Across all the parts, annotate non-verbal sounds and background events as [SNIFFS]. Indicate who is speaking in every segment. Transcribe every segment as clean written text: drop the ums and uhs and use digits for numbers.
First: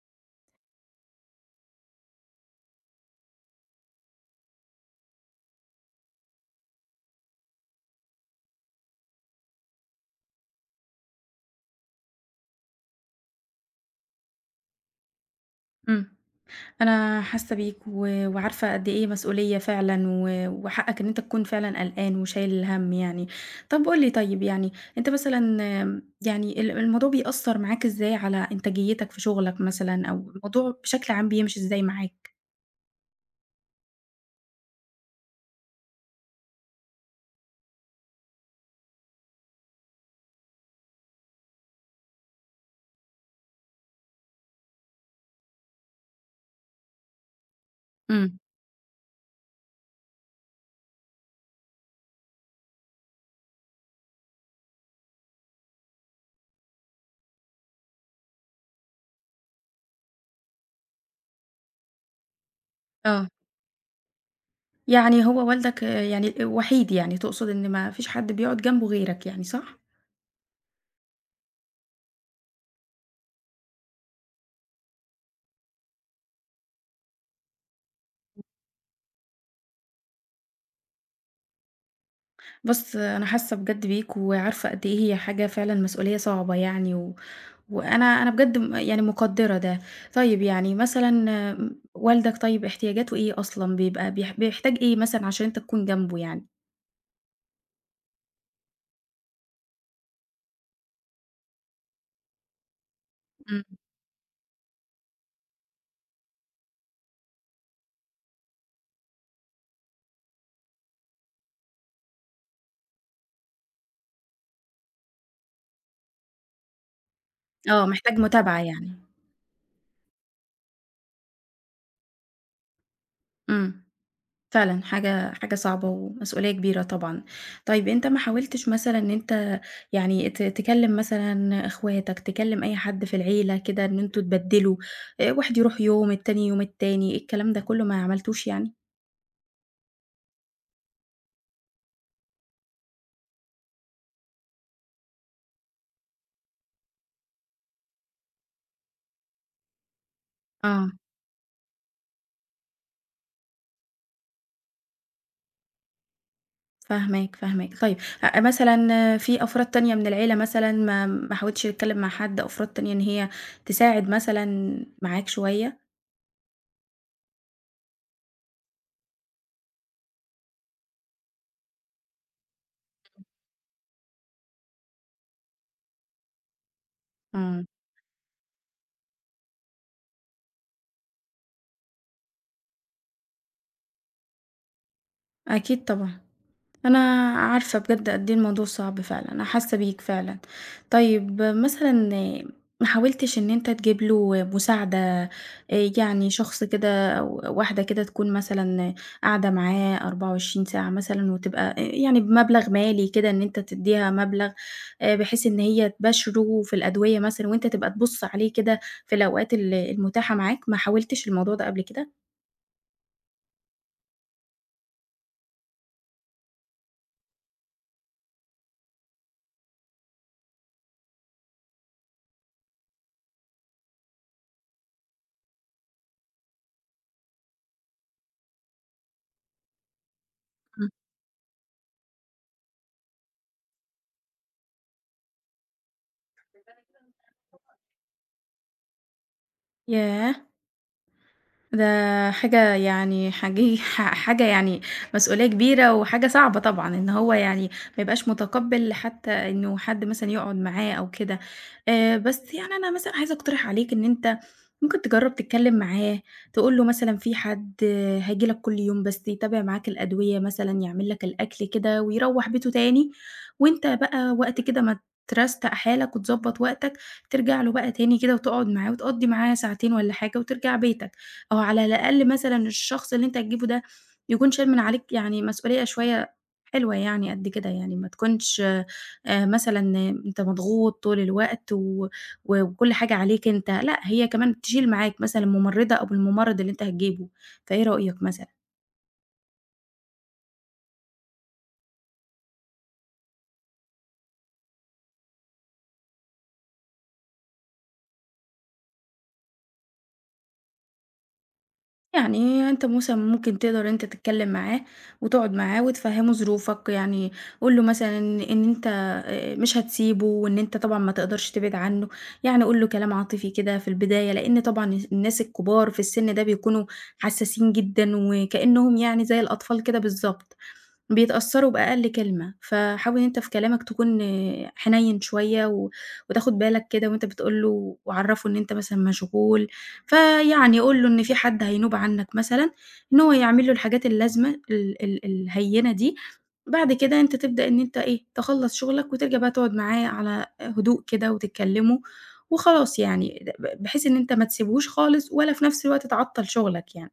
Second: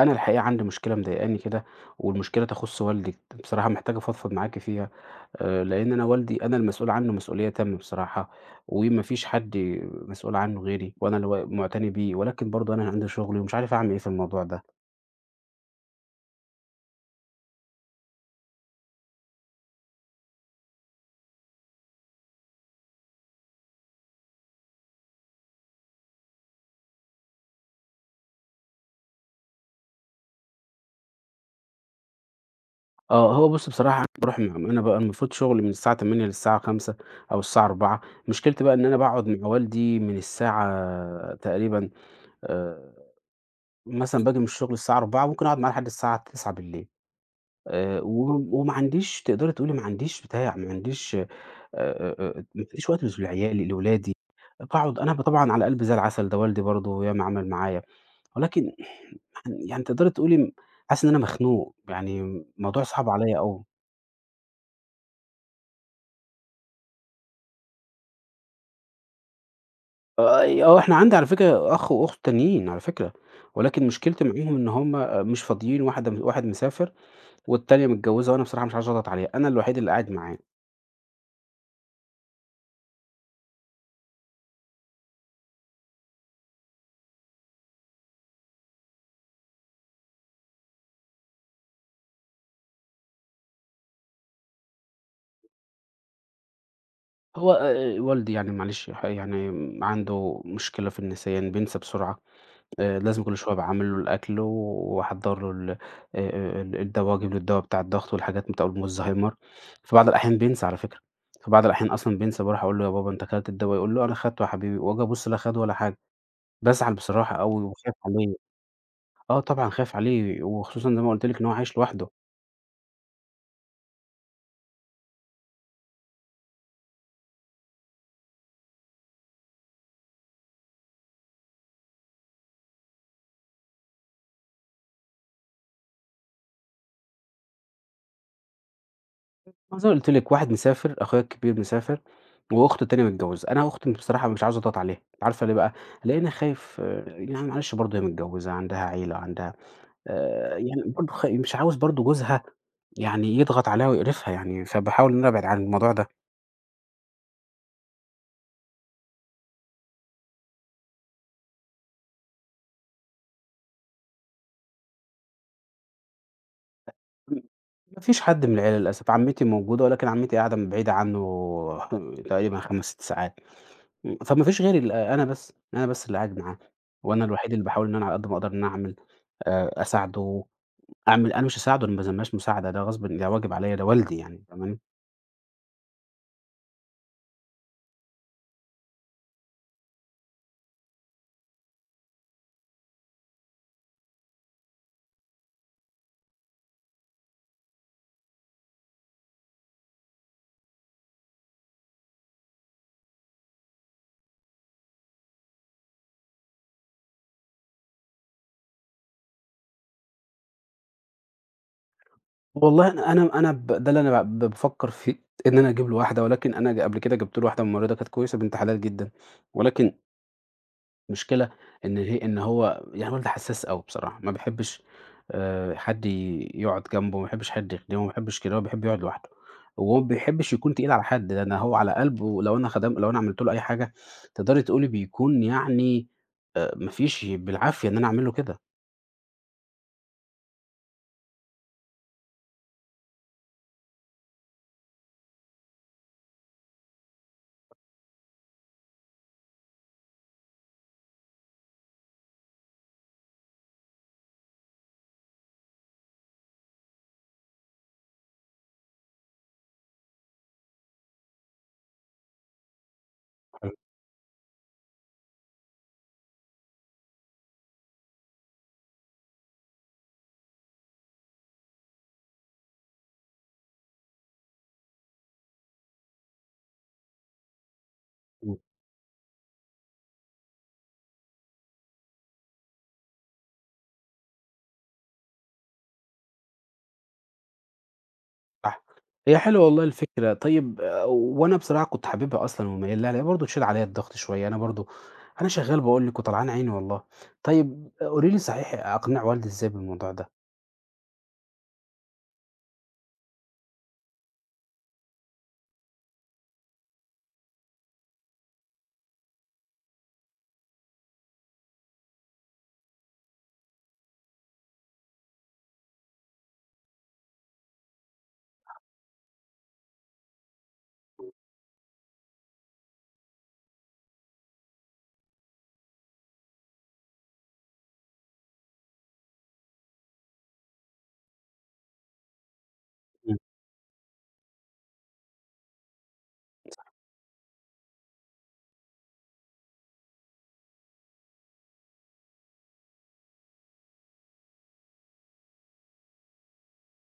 Speaker 1: أنا الحقيقة عندي مشكلة مضايقاني كده، والمشكلة تخُص والدي، بصراحة محتاج أفضفض معاكِ فيها، لإن أنا والدي أنا المسؤول عنه مسؤولية تامة بصراحة، وما فيش حد مسؤول عنه غيري، وأنا اللي مُعتني بيه، ولكن برضه أنا عندي شغلي ومش عارف أعمل إيه في الموضوع ده.
Speaker 2: إمم، أنا حاسة بيك و وعارفة قد إيه مسؤولية فعلًا و وحقك إن أنت تكون فعلًا قلقان وشايل الهَم يعني. طَب قُل لي طيب يعني أنت مثلًا يعني ال الموضوع بيأثّر معاك إزاي على إنتاجيتك في شغلك مثلًا أو الموضوع بشكل عام بيمشي إزاي معاك؟
Speaker 1: آه، هو بُص بصراحة باروح م أنا بقى المفروض شغلي من الساعة 08:00 للساعة 17:00 أو الساعة 16:00. مشكلتي بقى إن أنا باقعد مع والدي من الساعة تقريبًا، آآ، مثلًا باجي من الشغل الساعة 16:00 ممكن أقعد معاه لحد الساعة 21:00.
Speaker 2: إمم،
Speaker 1: و وما عنديش، تقدري تقولي ما عنديش بتاع، ما عنديش ما فيش وقت لعيالي، لولادي، باقعد أنا طبعًا على قلبي زي العسل، ده والدي برضه ياما عمل معايا، ولكن [SNIFFS] يعني تقدري تقولي حاسس إن أنا مخنوق، يعني الموضوع صعب
Speaker 2: آه.
Speaker 1: عليّا أوي.
Speaker 2: يعني هو والدك آه، يعني وحيد يعني تقصد إن ما فيش حد بيقعد جنبه غيرك يعني صح؟
Speaker 1: آه، آه إحنا عندي على فكرة أخ وأخت تانيين على فكرة، ولكن مشكلتي معاهم إن هم مش فاضيين، واحد مسافر والتانية متجوزة، وأنا بصراحة مش عايز أضغط عليها، أنا الوحيد اللي قاعد معاه.
Speaker 2: بُص، أنا حاسة بجد بيك وعارفة قد إيه هي حاجة فعلًا مسؤولية صعبة يعني و وأنا أنا بجد يعني مقدّرة ده. طيب يعني مثلًا والدك طيب احتياجاته إيه أصلًا؟ بيبقى بيحتاج إيه مثلًا عشان أنت تكون جنبه يعني؟
Speaker 1: هو والدي يعني معلش يعني عنده مشكلة في النسيان، بينسى بسرعة، لازم كل شوية
Speaker 2: إمم.
Speaker 1: أبقى عامل له الأكل وأحضّر له ال ال الدوا، أجيب له الدوا بتاع الضغط والحاجات بتاع الزهايمر، في بعض الأحيان بينسى على فكرة، في بعض الأحيان أصلًا بينسى، باروح أقول له: "يا بابا أنت أكلت الدوا؟" يقول لي: "أنا أخدته يا حبيبي." وآجي أبُص لا خَده ولا حاجة، بازعل بصراحة أوي
Speaker 2: آه،
Speaker 1: وخايف
Speaker 2: محتاج
Speaker 1: عليه،
Speaker 2: متابعة طبعًا. يعني.
Speaker 1: آه طبعًا خايف عليه وخصوصًا زي ما قُلت لِك إن هو عايش لوحده.
Speaker 2: إمم، فعلًا حاجة حاجة صعبة ومسؤولية كبيرة طبعًا. طيب أنت ما حاولتش مثلًا إن أنت يعني تكلّم مثلًا إخواتك، تكلّم أي حد في العيلة كده إن أنتم تبدّلوا، واحد يروح يوم، التاني يوم التاني، الكلام ده كُلّه ما عملتوش يعني؟
Speaker 1: ما زي ما قُلت لِك واحد مسافر، أخويا الكبير مسافر، وأخته التانية متجوزة. أنا أختي بصراحة مش عاوز أضغط عليها، عارفة ليه بقى؟ لإني خايف آه، يعني معلش برضه هي متجوزة، عندها عيلة، عندها يعني
Speaker 2: آه.
Speaker 1: برضه مش عاوز برضه جوزها يعني يضغط عليها ويقرفها يعني، فباحاول إن أنا أبعد عن الموضوع ده.
Speaker 2: فاهماك، فاهماك. طيب مثلًا في أفراد تانية من العيلة مثلًا ما حاولتش تتكلم مع حد، أفراد تانية إن هي تساعد مثلًا معاك شوية؟
Speaker 1: ما فيش حد من العيلة للأسف، عمتي موجودة ولكن عمتي قاعدة بعيدة عنه [LAUGHS] تقريبًا 5، 6 ساعات، فما فيش غيري آه، أنا بس، أنا بس اللي قاعد معاه، وأنا الوحيد اللي
Speaker 2: إمم،
Speaker 1: باحاول إن أنا على قد ما أقدر إن أنا أعمل، أساعده. أعمل أنا مش هاساعده أنا ما باسمّاهاش مساعدة، ده غصبٍ، ده واجب عليّا، ده والدي يعني فاهماني؟
Speaker 2: أكيد طبعًا. أنا عارفة بجد قد إيه الموضوع صعب فعلًا، أنا حاسة بيك فعلًا. طيب مثلًا ما حاولتش إن أنت تجيب له مساعدة يعني شخص كده أو واحدة كده تكون مثلًا قاعدة معاه 24 ساعة مثلًا وتبقى يعني بمبلغ مالي كده إن أنت تدّيها مبلغ بحيث إن هي تباشره في الأدوية مثلًا وأنت تبقى تبُص عليه كده في الأوقات المتاحة معاك، ما حاولتش الموضوع ده قبل كده؟
Speaker 1: والله أنا ده اللي أنا بافكّر فيه، إن أنا أجيب له واحدة، ولكن أنا قبل كده جِبت له واحدة ممرضة كانت كويسة بنت حلال جدًا، ولكن المشكلة إن هو يعني والدي حسّاس أوي بصراحة، ما بيحبّش حد يقعد جنبه، ما بيحبّش حد يخدمه، ما بيحبّش كده، هو بيحب يقعد لوحده، وهو ما بيحبّش يكون
Speaker 2: إمم.
Speaker 1: تقيل على حد. ده أنا هو على قلبه لو أنا لو أنا عملت له أي حاجة تقدري تقولي بيكون يعني ما فيش بالعافية إن أنا أعمل له كده.
Speaker 2: ياه! ده حاجة يعني حاجي ح [LAUGHS] حاجة يعني مسؤولية كبيرة وحاجة صعبة طبعًا، إن هو يعني ما يبقاش متقبّل حتى إنه حد مثلًا يقعد معاه أو كده. بس يعني أنا مثلًا عايزة أقترح عليك إن أنت ممكن تجرّب تتكلّم معاه، تقول له مثلًا في حد هييجي لك كل يوم بس يتابع معاك الأدوية مثلًا، يعمل لك الأكل كده ويروّح بيته تاني، وأنت بقى وقت كده ما ترستق حالك وتضبّط وقتك، ترجع له بقى تاني كده وتقعد معاه وتقضّي معاه ساعتين والّا حاجة وترجع بيتك. أو على الأقل مثلًا الشخص اللي أنت هتجيبه ده يكون شايل من عليك يعني مسؤولية شوية حلوة يعني قد كده يعني، ما تكونش مثلًا أنت مضغوط طول الوقت و و وكل حاجة عليك أنت، لأ هي كمان تشيل معاك مثلًا الممرضة أو الممرض اللي أنت هتجيبه، فإيه رأيك مثلًا؟
Speaker 1: صح. هي حلوة والله الفكرة، طيب آه، وأنا بصراحة كنت حاببها أصلًا وميّال لها، لأن هي برضه تشيل عليّا الضغط شوية، أنا برضه أنا شغّال باقول لِك وطلعان عيني والله. طيب آه، قولي لي صحيح أقنِع والدي إزاي بالموضوع ده؟
Speaker 2: يعني أنت مثلًا ممكن تقدر أنت تتكلّم معاه، وتقعد معاه وتفهّمه ظروفك، يعني قُل له مثلًا إن أنت مش هتسيبه وإن أنت طبعًا ما تقدرش تبعد عنّه، يعني قُل له كلام عاطفي كده في البداية، لإن طبعًا الناس الكبار في السِن ده بيكونوا حسّاسين جدًا وكإنّهم يعني زي الأطفال كده بالضبط. بيتأثّروا بأقل كلمة، فحاول إن أنت في كلامك تكون آه، حنيّن شوية و وتاخُد بالك كده وأنت بتقول له وعرّفه إن أنت مثلًا مشغول، فيعني قُل له إن في حد هينوب عنّك مثلًا، إن هو
Speaker 1: إمم،
Speaker 2: يعمل له الحاجات اللازمة ال ال الهيّنة دي، بعد كده أنت تبدأ إن أنت إيه، تخلّص شُغلك وترجع بقى تقعد معاه على هدوء كده وتتكلّموا وخلاص يعني، د ب بحيث إن أنت ما تسيبهوش خالص ولا في نَفْس الوقت تعطّل شُغلك يعني.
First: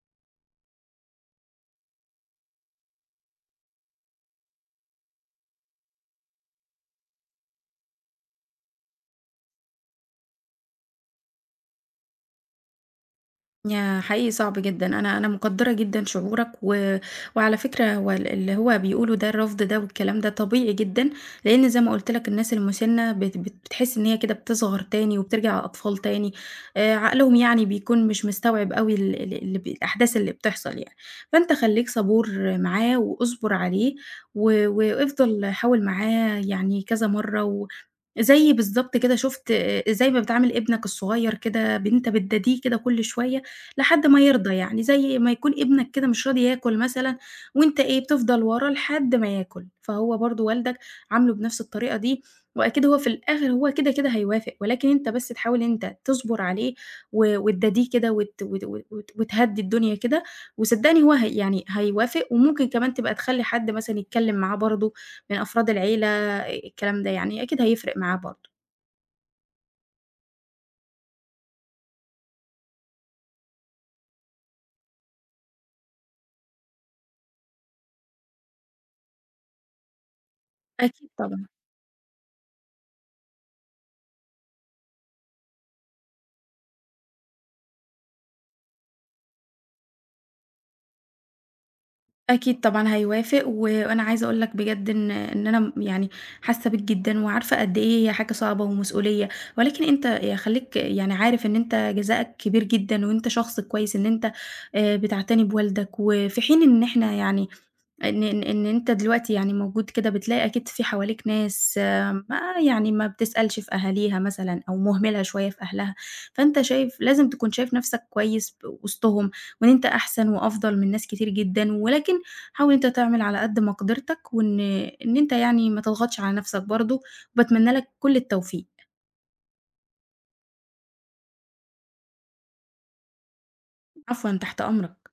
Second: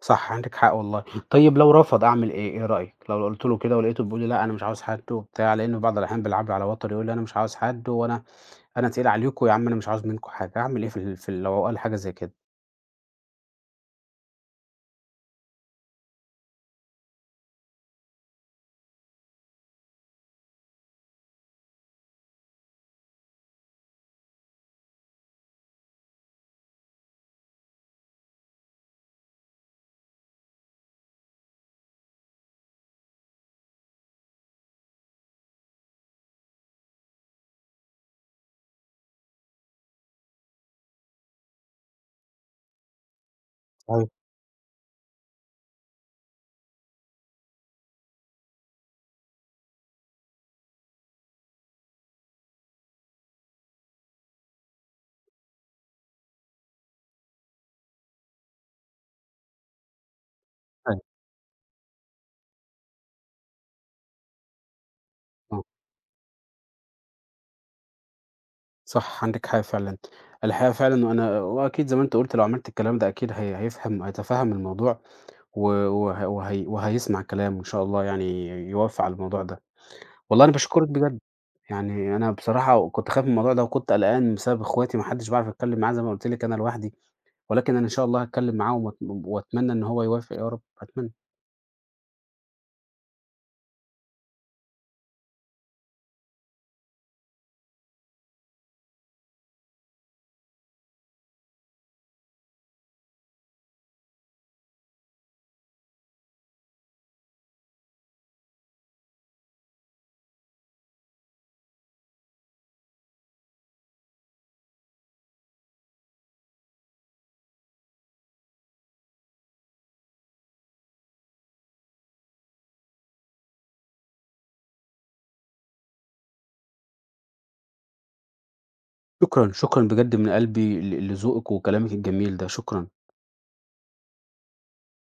Speaker 1: صح عندِك حق والله. طيب لو رفض أعمل إيه، إيه رأيك؟ لو قُلت له كده ولقيته بيقول لي لأ أنا مش عاوز حد وبتاع، لإنه بعض الأحيان بيلعب لي على وتري يقول لي أنا مش عاوز حد، وأنا تقيل عليكم يا عم أنا مش عاوز منكم حاجة، أعمل إيه في ال في ال لو قال حاجة زي كده؟
Speaker 2: ياه! حقيقي صعب جدًا، أنا مقدّرة جدًا شعورك، و وعلى فكرة هو اللي هو بيقولوا ده الرفض ده والكلام ده طبيعي جدًا، لإن زي ما قُلت لك الناس المُسِنّة بت بت بتحس إن هي كده بتصغر تاني وبترجع أطفال تاني، عقلهم يعني بيكون مش مستوعب أوي ال ال اللي ب الأحداث اللي بتحصل يعني، فأنت خلّيك صبور معاه واصبر عليه، و وافضل حاول معاه يعني كذا مرّة، و زي بالضبط كده شُفت زي ما بتعامل ابنك الصغير كده أنت بتداديه كده كل شوية، لحد
Speaker 1: أيوه،
Speaker 2: ما يرضى يعني، زي ما يكون ابنك كده مش راضي ياكل مثلًا وأنت إيه، بتفضل وراه لحد ما ياكل، فهو برضه والدك عامله بنفس الطريقة دي، وأكيد هو في الآخر هو كده، كده هيوافق، ولكن أنت بس تحاول إن أنت تصبر عليه و وتداديه كده وت وت وت وت وتهدّي الدنيا كده،
Speaker 1: أيوه.
Speaker 2: وصدّقني هو هي يعني هيوافق، وممكن كمان تبقى تخلّي حد مثلًا يتكلم معاه برضه من أفراد العيلة، الكلام ده يعني أكيد هيفرق معاه برضه،
Speaker 1: صح، عندِك حق فعلًا. الحقيقة فعلًا وأنا وأكيد زي ما أنت قُلت لو عملت الكلام ده أكيد هيفهم، هيتفهّم الموضوع و وه وهي وهيسمع كلامه وإن شاء الله يعني يوافق على الموضوع ده. والله أنا باشكرِك
Speaker 2: أكيد
Speaker 1: بجد.
Speaker 2: طبعًا.
Speaker 1: يعني أنا بصراحة كنت خايف من الموضوع ده وكنت قلقان بسبب إخواتي، ما حدّش باعرف أتكلّم معاه زي ما قُلت لِك أنا لوحدي، ولكن أنا إن شاء الله هاتكلّم معاه وأتمنى إن هو يوافق يا رب، أتمنى.
Speaker 2: أكيد طبعًا هيوافق، و وأنا عايزة أقول لك بجد إن أنا يعني حاسة بيك جدًا، وعارفة قد إيه هي حاجة صعبة ومسؤولية، ولكن أنت خلّيك يعني عارف إن أنت جزاءك كبير جدًا، وأنت شخص كويس إن أنت بتعتني بوالدك، وفي حين إن إحنا يعني إن أنت دلوقتي يعني موجود كده بتلاقي أكيد في حواليك ناس آه، ما يعني ما بتسألش في أهاليها مثلًا أو مهملة شوية في أهلها، فأنت شايف لازم تكون شايف نفْسك كويس وسطهم، وإن أنت أحسن وأفضل من ناس كتير جدًا، ولكن حاول أنت تعمل على قد مقدرتك، وإن أنت يعني ما تضغطش على نفْسك برضه، وباتمنى لك كل التوفيق.
Speaker 1: شكرًا، شكرًا بجد من قلبي لذوقِك وكلامِك الجميل ده، شكرًا.
Speaker 2: عفوًا، تحت أمرك.